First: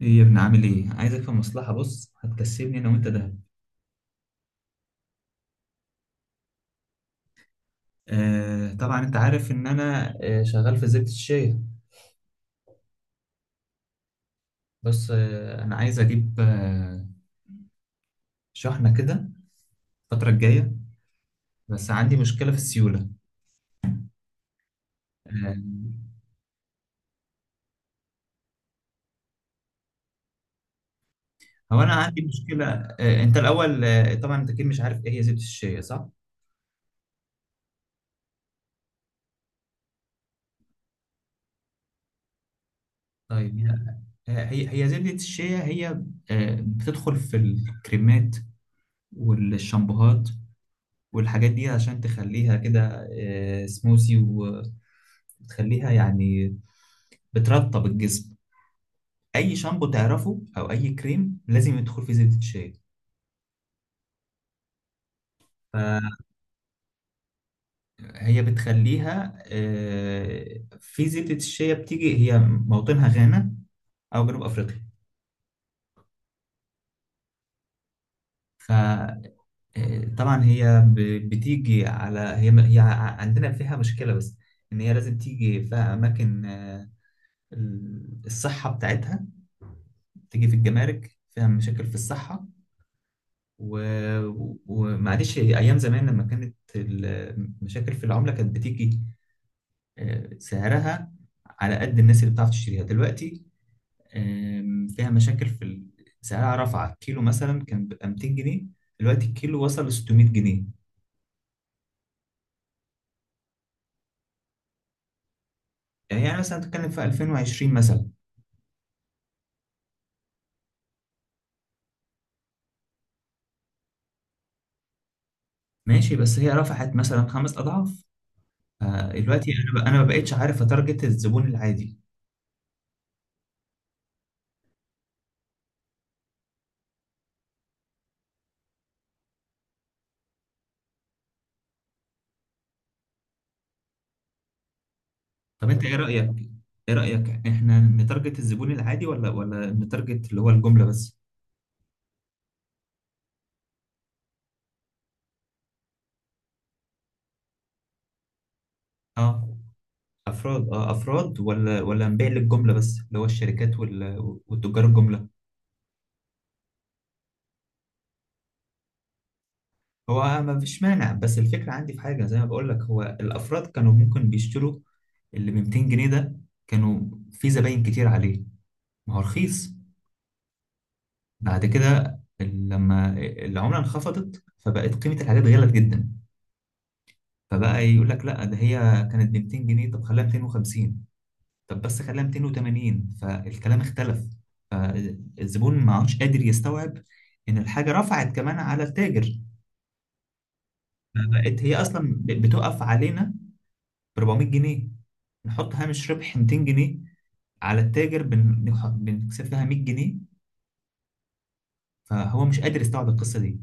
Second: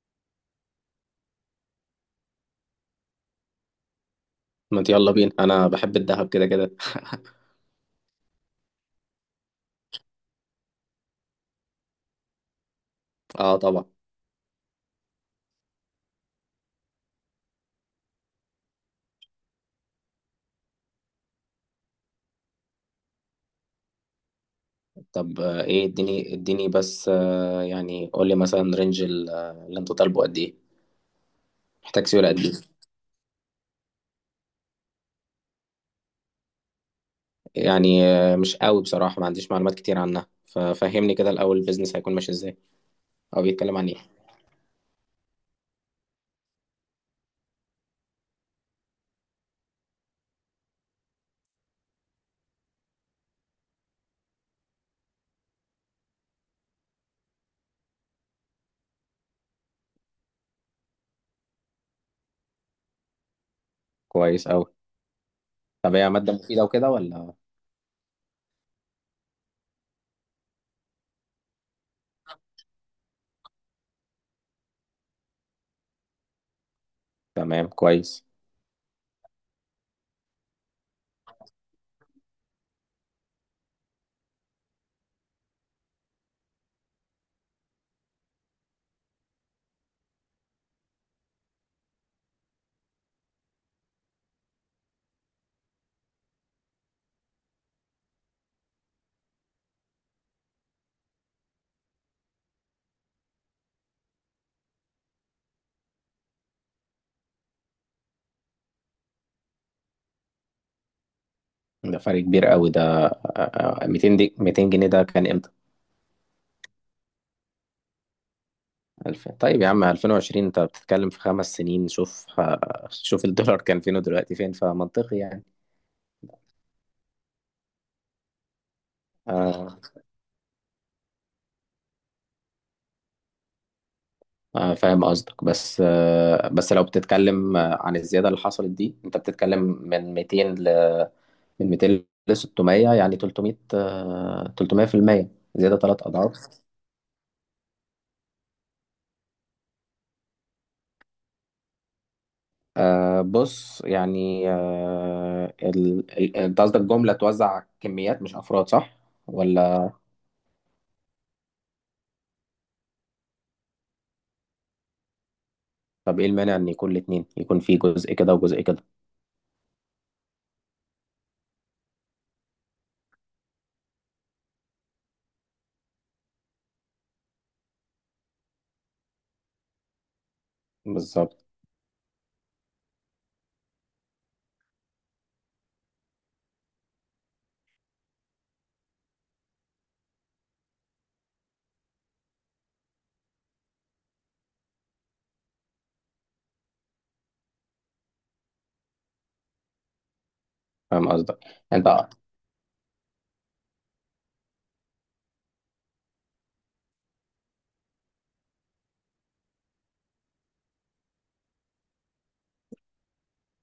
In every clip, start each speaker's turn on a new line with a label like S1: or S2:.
S1: ايه يا ابني عامل ايه؟ عايزك في مصلحة، بص، هتكسبني انا وانت ده.
S2: ما انت، يلا بينا، انا بحب الذهب كده كده.
S1: آه، طبعا انت عارف ان انا شغال في زبدة الشاي.
S2: اه، طبعا.
S1: بس انا عايز اجيب شحنة كده الفترة الجاية، بس عندي مشكلة في السيولة.
S2: طب
S1: آه
S2: ايه؟ اديني اديني بس، يعني قول لي مثلا رينج اللي انت طالبه قد ايه؟
S1: هو انا
S2: محتاج
S1: عندي
S2: سيوله قد ايه؟
S1: مشكلة، انت الاول، طبعا انت اكيد مش عارف ايه هي زبدة الشيا، صح؟
S2: يعني مش قوي، بصراحه ما عنديش معلومات كتير عنها، ففهمني كده الاول البيزنس هيكون ماشي ازاي او
S1: طيب،
S2: بيتكلم عن ايه.
S1: هي زبدة الشيا هي بتدخل في الكريمات والشامبوهات والحاجات دي عشان تخليها كده سموزي، بتخليها يعني بترطب الجسم. اي شامبو تعرفه او اي كريم لازم يدخل فيه زبدة شيا،
S2: كويس قوي. طب
S1: فهي
S2: هي ماده مفيده وكده، ولا؟
S1: بتخليها. في زبدة الشيا، بتيجي هي موطنها غانا او جنوب افريقيا.
S2: تمام، كويس.
S1: فطبعا هي بتيجي على هي عندنا فيها مشكلة، بس ان هي لازم تيجي في اماكن الصحة بتاعتها، تيجي في الجمارك فيها مشاكل في الصحة. و... ومعلش، ايام زمان لما كانت المشاكل في العمله كانت بتيجي سعرها على قد الناس اللي بتعرف تشتريها. دلوقتي فيها مشاكل في سعرها رفع. كيلو مثلا كان بيبقى 200 جنيه، دلوقتي الكيلو وصل ل 600 جنيه.
S2: ده فرق كبير قوي ده. 200 دي، 200 جنيه ده كان امتى؟
S1: يعني مثلا تتكلم في 2020 مثلا.
S2: ألف. طيب يا عم، 2020 أنت بتتكلم في 5 سنين. شوف الدولار كان فين ودلوقتي فين، فمنطقي يعني.
S1: ماشي، بس هي رفعت مثلا 5 اضعاف. فدلوقتي
S2: آه،
S1: انا ما بقتش عارف اتارجت الزبون العادي.
S2: فاهم قصدك. بس لو بتتكلم عن الزيادة اللي حصلت دي، أنت بتتكلم من 200 ل 600، يعني 300%
S1: طب
S2: زيادة،
S1: انت ايه
S2: ثلاث
S1: رايك،
S2: أضعاف
S1: احنا نتارجت الزبون العادي ولا نتارجت اللي هو الجمله بس؟
S2: آه، بص. يعني انت قصدك جملة توزع كميات مش أفراد، صح؟
S1: اه،
S2: ولا؟
S1: افراد، اه افراد، ولا نبيع للجمله بس اللي هو الشركات والتجار الجمله.
S2: طب ايه المانع ان يكون الاتنين، يكون في جزء كده وجزء كده؟
S1: هو ما فيش مانع، بس الفكره عندي في حاجه زي ما بقول لك، هو الافراد كانوا ممكن بيشتروا اللي ب 200 جنيه ده، كانوا في زباين كتير عليه، ما هو رخيص.
S2: بالظبط.
S1: بعد كده لما العمله انخفضت فبقت قيمه الحاجات غلت جدا، فبقى يقول لك لا، ده هي كانت ب 200 جنيه، طب خليها 250، طب بس خليها 280. فالكلام اختلف، فالزبون ما عادش قادر يستوعب ان الحاجه رفعت كمان على التاجر.
S2: فاهم قصدك.
S1: فبقت هي
S2: انت،
S1: اصلا بتقف علينا ب 400 جنيه، نحط هامش ربح 200 جنيه على التاجر، بنكسب لها 100 جنيه، فهو مش قادر يستوعب القصه دي.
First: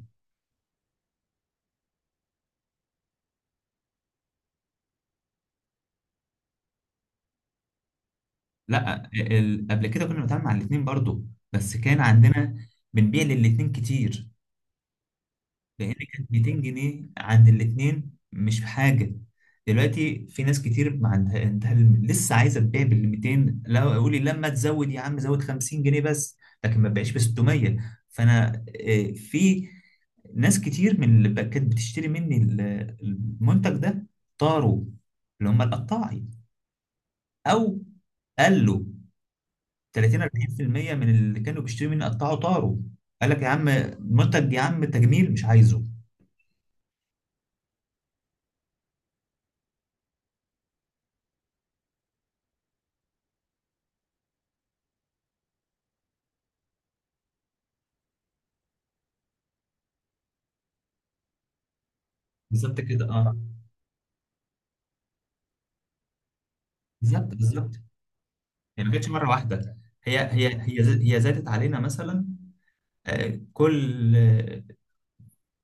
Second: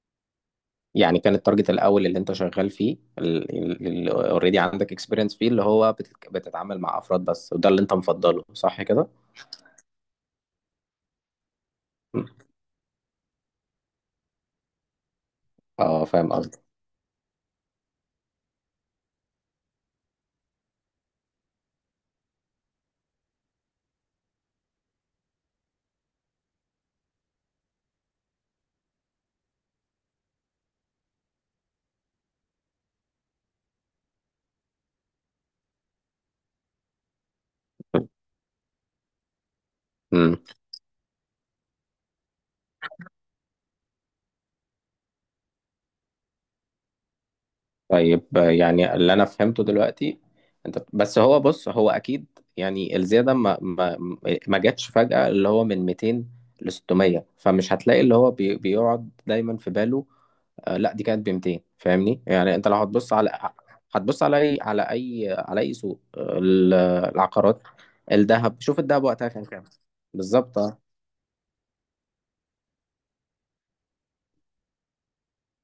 S2: يعني كان التارجت الاول اللي انت شغال فيه، اللي اوريدي عندك اكسبيرينس فيه، اللي هو بتتعامل مع افراد بس، وده اللي انت مفضله، صح كده؟
S1: لا، قبل كده كنا بنتعامل مع الاثنين برضو، بس كان
S2: م.
S1: عندنا بنبيع للاثنين كتير لان
S2: اه،
S1: كانت
S2: فاهم
S1: 200
S2: قصدك.
S1: جنيه عند الاتنين مش حاجه. دلوقتي في ناس كتير ما عندها لسه عايزه تبيع بال 200، لا، اقول لي لما تزود يا عم زود 50 جنيه بس، لكن ما تبقاش ب 600. فانا في ناس كتير من اللي كانت بتشتري مني المنتج ده طاروا، اللي هم القطاعي، او قالوا 30
S2: امم.
S1: 40% من اللي كانوا بيشتروا مني قطعوا طاروا. قال لك يا عم منتج، يا عم تجميل مش عايزه.
S2: طيب، يعني اللي انا فهمته دلوقتي انت، بس هو بص، هو اكيد يعني الزياده ما جاتش فجأة، اللي هو من 200 ل 600، فمش هتلاقي اللي هو بيقعد دايما في باله. لا، دي كانت ب 200، فاهمني؟ يعني انت لو
S1: بالظبط كده، اه،
S2: هتبص على اي سوق،
S1: بالظبط،
S2: العقارات،
S1: بالظبط.
S2: شوف
S1: هي ما
S2: الذهب
S1: جاتش
S2: وقتها
S1: مره
S2: كان كام؟
S1: واحده،
S2: بالظبط، اه.
S1: هي زادت علينا مثلا كل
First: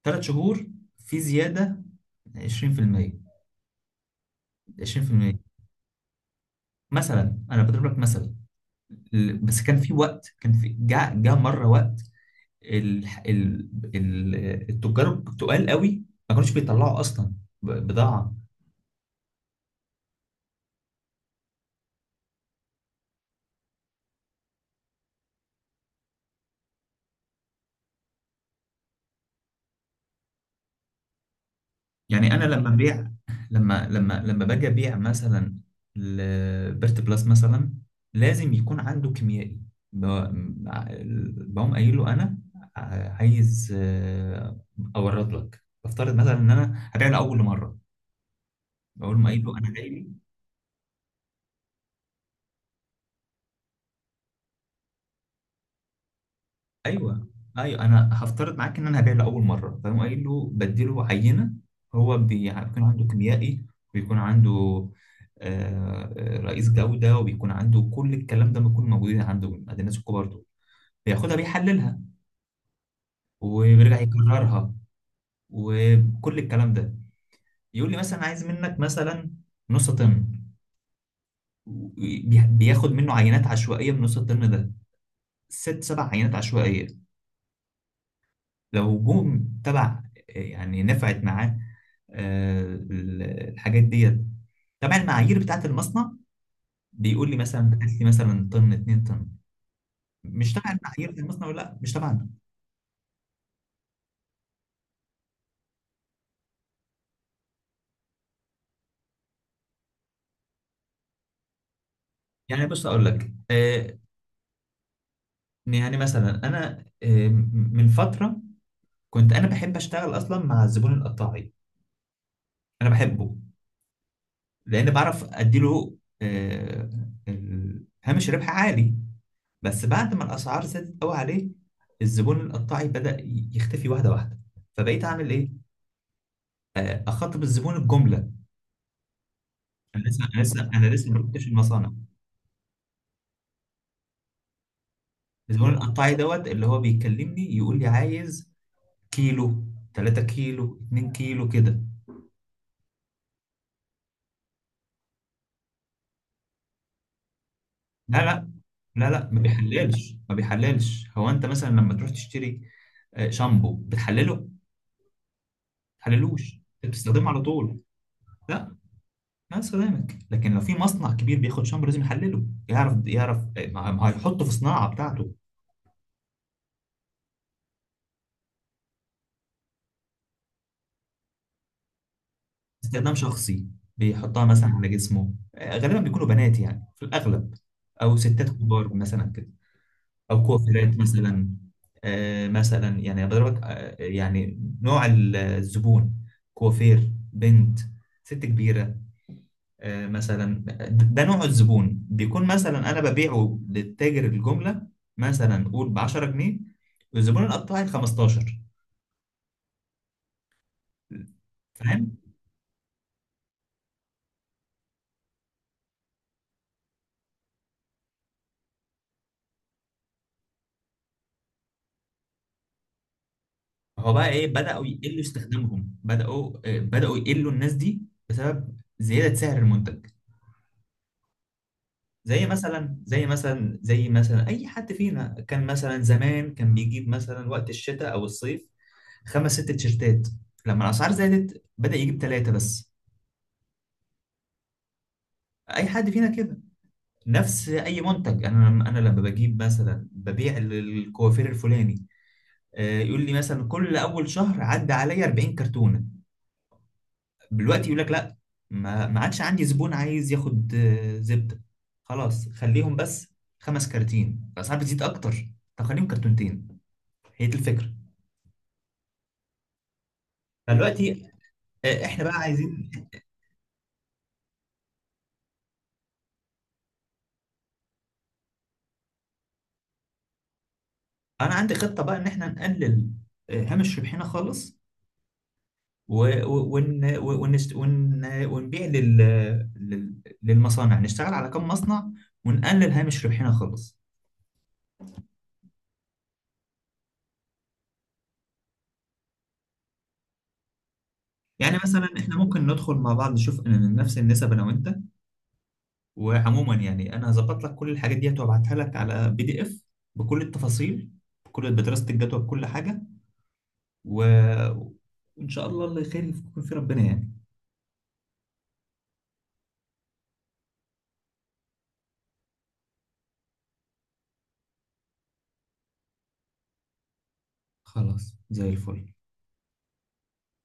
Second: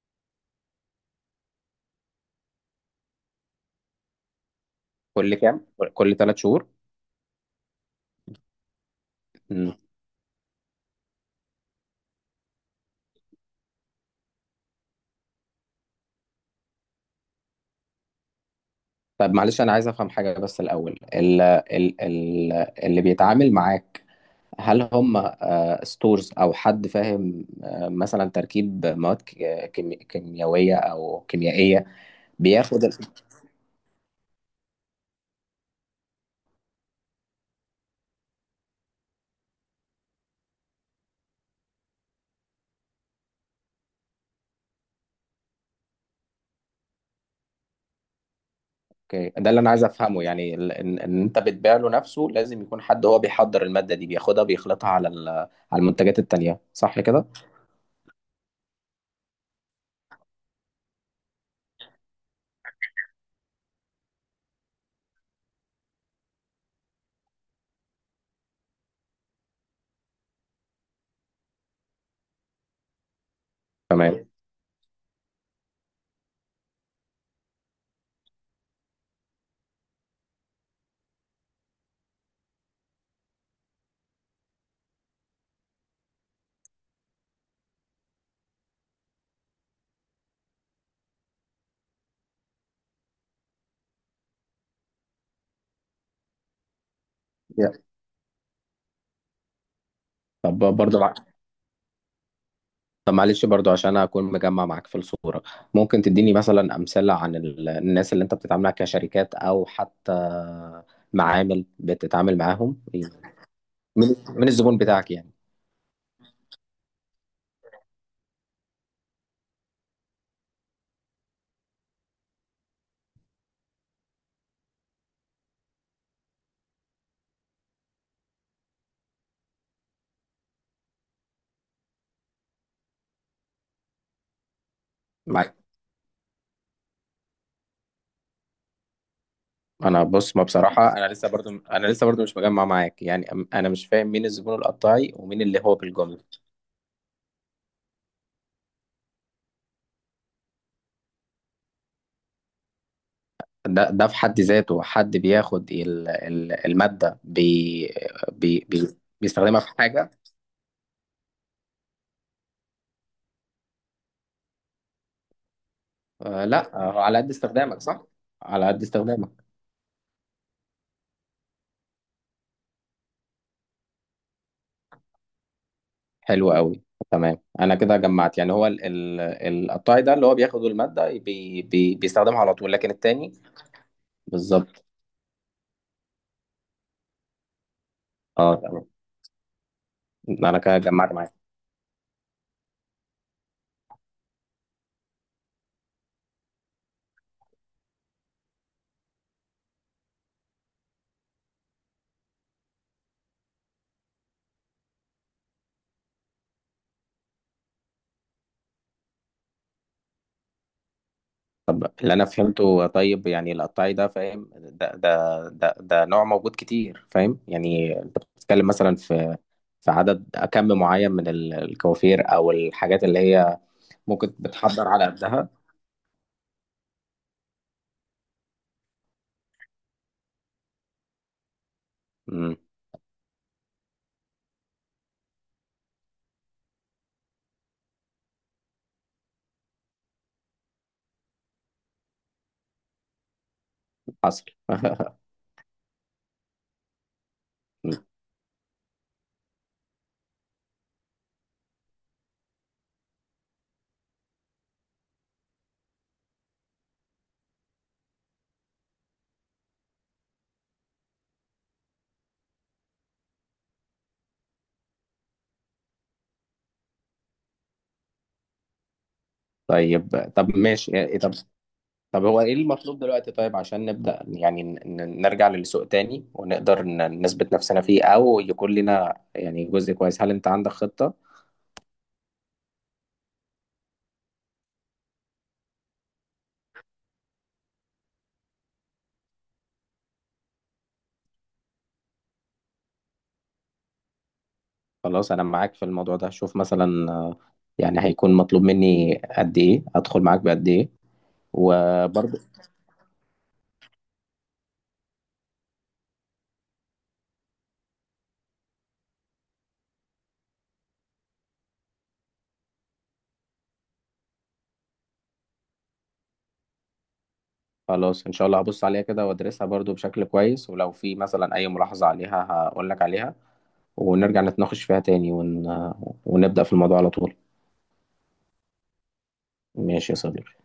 S1: 3 شهور في زياده 20%،
S2: كل
S1: 20%.
S2: كام؟ كل 3 شهور؟
S1: مثلا انا بضرب لك مثلا، بس
S2: مم.
S1: كان في وقت، كان في جاء مره وقت ال ال ال التجار التقال قوي، ما كانوش بيطلعوا اصلا بضاعه.
S2: طب معلش، انا عايز افهم حاجه بس الاول. ال ال ال اللي بيتعامل معاك، هل هم ستورز، او حد فاهم مثلا تركيب مواد، كيميائيه او كيميائيه؟
S1: يعني انا لما
S2: بياخد.
S1: ببيع لما لما لما باجي ابيع مثلا لبيرت بلس مثلا، لازم يكون عنده كيميائي، ب- بقوم قايل له انا عايز اورد لك. بفترض مثلا ان انا هبيع لاول مره، بقول له
S2: اوكي،
S1: قايل
S2: ده
S1: له
S2: اللي انا
S1: انا
S2: عايز
S1: جاي.
S2: افهمه. يعني ان انت بتبيع له نفسه، لازم يكون حد هو بيحضر المادة دي، بياخدها بيخلطها على المنتجات التانية، صح كده؟
S1: ايوه، ايوه، انا هفترض معاك ان انا هبيع له اول مره، فاهم، قايل له بديله عينه. هو بيكون عنده كيميائي، بيكون عنده رئيس جوده، وبيكون عنده كل الكلام ده، بيكون موجود عنده عند الناس الكبار دول. بياخدها بيحللها وبيرجع
S2: تمام.
S1: يكررها وكل الكلام ده. يقول لي مثلا عايز منك مثلا نص طن، بياخد منه عينات عشوائيه من نص الطن ده، ست سبع عينات عشوائيه. لو جم تبع يعني نفعت معاه آه، ال- الحاجات ديت، طبعا المعايير بتاعت المصنع، بيقول لي
S2: yeah.
S1: مثلا هات لي مثلا طن، 2 طن. مش
S2: طب
S1: تبع
S2: برضه
S1: المعايير بتاع المصنع، ولا لا مش تبعنا.
S2: طب معلش برضه، عشان اكون مجمع معاك في الصورة، ممكن تديني مثلا امثلة عن الناس اللي انت بتتعامل معاها كشركات، او حتى معامل بتتعامل
S1: يعني
S2: معاهم،
S1: بص اقول لك
S2: من من الزبون بتاعك يعني؟
S1: يعني مثلا انا من فتره كنت انا بحب اشتغل اصلا مع الزبون القطاعي، انا بحبه لان بعرف اديله آه، هامش ربح عالي. بس بعد ما الاسعار زادت قوي عليه، الزبون القطاعي بدأ يختفي واحده واحده، فبقيت اعمل ايه؟
S2: معاك.
S1: اخاطب الزبون الجمله.
S2: انا، بص، ما
S1: انا
S2: بصراحه انا
S1: لسه ما
S2: لسه
S1: رحتش
S2: برضو،
S1: المصانع،
S2: مش مجمع معاك. يعني انا مش فاهم مين الزبون القطاعي ومين
S1: بس
S2: اللي
S1: بقول
S2: هو
S1: القطاعي
S2: بالجمله.
S1: دوت اللي هو بيكلمني، يقول لي عايز كيلو، 3 كيلو، 2 كيلو كده.
S2: ده في حد ذاته حد بياخد المادة، بي
S1: لا لا
S2: بي بي
S1: لا لا، ما
S2: بيستخدمها في حاجة؟
S1: بيحللش، ما بيحللش. هو انت مثلا لما تروح تشتري شامبو بتحلله؟ ما
S2: آه
S1: بتحللوش،
S2: لا،
S1: انت
S2: آه، على
S1: بتستخدمه
S2: قد
S1: على طول.
S2: استخدامك، صح. على
S1: لا،
S2: قد استخدامك.
S1: ما استخدامك، لكن لو في مصنع كبير بياخد شامبو لازم يحلله، يعرف ما هيحطه في صناعة بتاعته.
S2: حلو قوي. تمام، انا كده جمعت. يعني هو القطاعي ده اللي هو بياخد المادة، بي بي بيستخدمها على طول، لكن
S1: استخدام
S2: التاني.
S1: شخصي، بيحطها مثلا
S2: بالظبط،
S1: على جسمه، غالبا بيكونوا بنات يعني في الأغلب، أو ستات
S2: اه. تمام،
S1: كبار مثلا كده، أو
S2: انا كده
S1: كوافيرات
S2: جمعت معاك.
S1: مثلا. مثلا يعني بضربك، يعني نوع الزبون: كوافير، بنت، ست كبيرة. مثلا، ده نوع الزبون بيكون، مثلا أنا ببيعه للتاجر الجملة مثلا قول ب 10 جنيه، والزبون القطاعي 15.
S2: طب اللي
S1: فاهم،
S2: انا فهمته، طيب يعني القطاعي ده، فاهم؟ ده نوع موجود كتير، فاهم؟ يعني انت بتتكلم مثلا في عدد كم معين من الكوافير، او الحاجات اللي هي
S1: هو بقى
S2: ممكن
S1: ايه، بدأوا
S2: بتحضر على
S1: يقلوا
S2: قدها.
S1: استخدامهم، بدأوا يقلوا الناس دي بسبب زيادة سعر المنتج. زي
S2: امم.
S1: مثلا زي مثلا زي مثلا اي حد فينا كان مثلا زمان كان بيجيب مثلا وقت الشتاء او الصيف خمس ست تيشيرتات، لما الاسعار زادت بدأ يجيب ثلاثة بس.
S2: حصل.
S1: اي حد فينا كده، نفس اي منتج. انا لما بجيب مثلا ببيع الكوافير الفلاني، يقول لي مثلا كل اول شهر عدى عليا 40 كرتونة، دلوقتي يقول لك لا، ما عادش عندي زبون عايز ياخد زبده، خلاص خليهم بس 5 كراتين، الاسعار بتزيد اكتر، طب خليهم كرتونتين. هي دي الفكره.
S2: طيب طب ماشي. إيه،
S1: فدلوقتي
S2: طب.
S1: احنا
S2: طب
S1: بقى
S2: هو ايه
S1: عايزين،
S2: المطلوب دلوقتي، طيب؟ عشان نبدأ يعني نرجع للسوق تاني، ونقدر نثبت نفسنا فيه، او يكون لنا يعني جزء كويس. هل انت عندك خطة؟
S1: انا عندي خطه بقى ان احنا نقلل هامش ربحنا خالص و- و- ون ونشت ون ونبيع لل... للمصانع، نشتغل على كم مصنع ونقلل هامش ربحنا خالص.
S2: خلاص، انا معاك في الموضوع ده. شوف مثلا، يعني هيكون مطلوب مني قد ايه؟ ادخل معاك بقد ايه؟
S1: يعني مثلا احنا
S2: وبرضه.
S1: ممكن ندخل مع بعض نشوف إن نفس النسب انا وانت، وعموما يعني انا هظبط لك كل الحاجات ديت وابعتها لك على PDF بكل التفاصيل، بدراسة الجدوى، بكل حاجة و... وان شاء الله اللي خير يكون في ربنا يعني.
S2: خلاص، ان شاء الله هبص عليها كده وادرسها برضه بشكل كويس، ولو في مثلا اي ملاحظة عليها هقول لك عليها، ونرجع نتناقش فيها تاني، ونبدأ في الموضوع على طول.
S1: خلاص زي الفل.
S2: ماشي يا صديقي.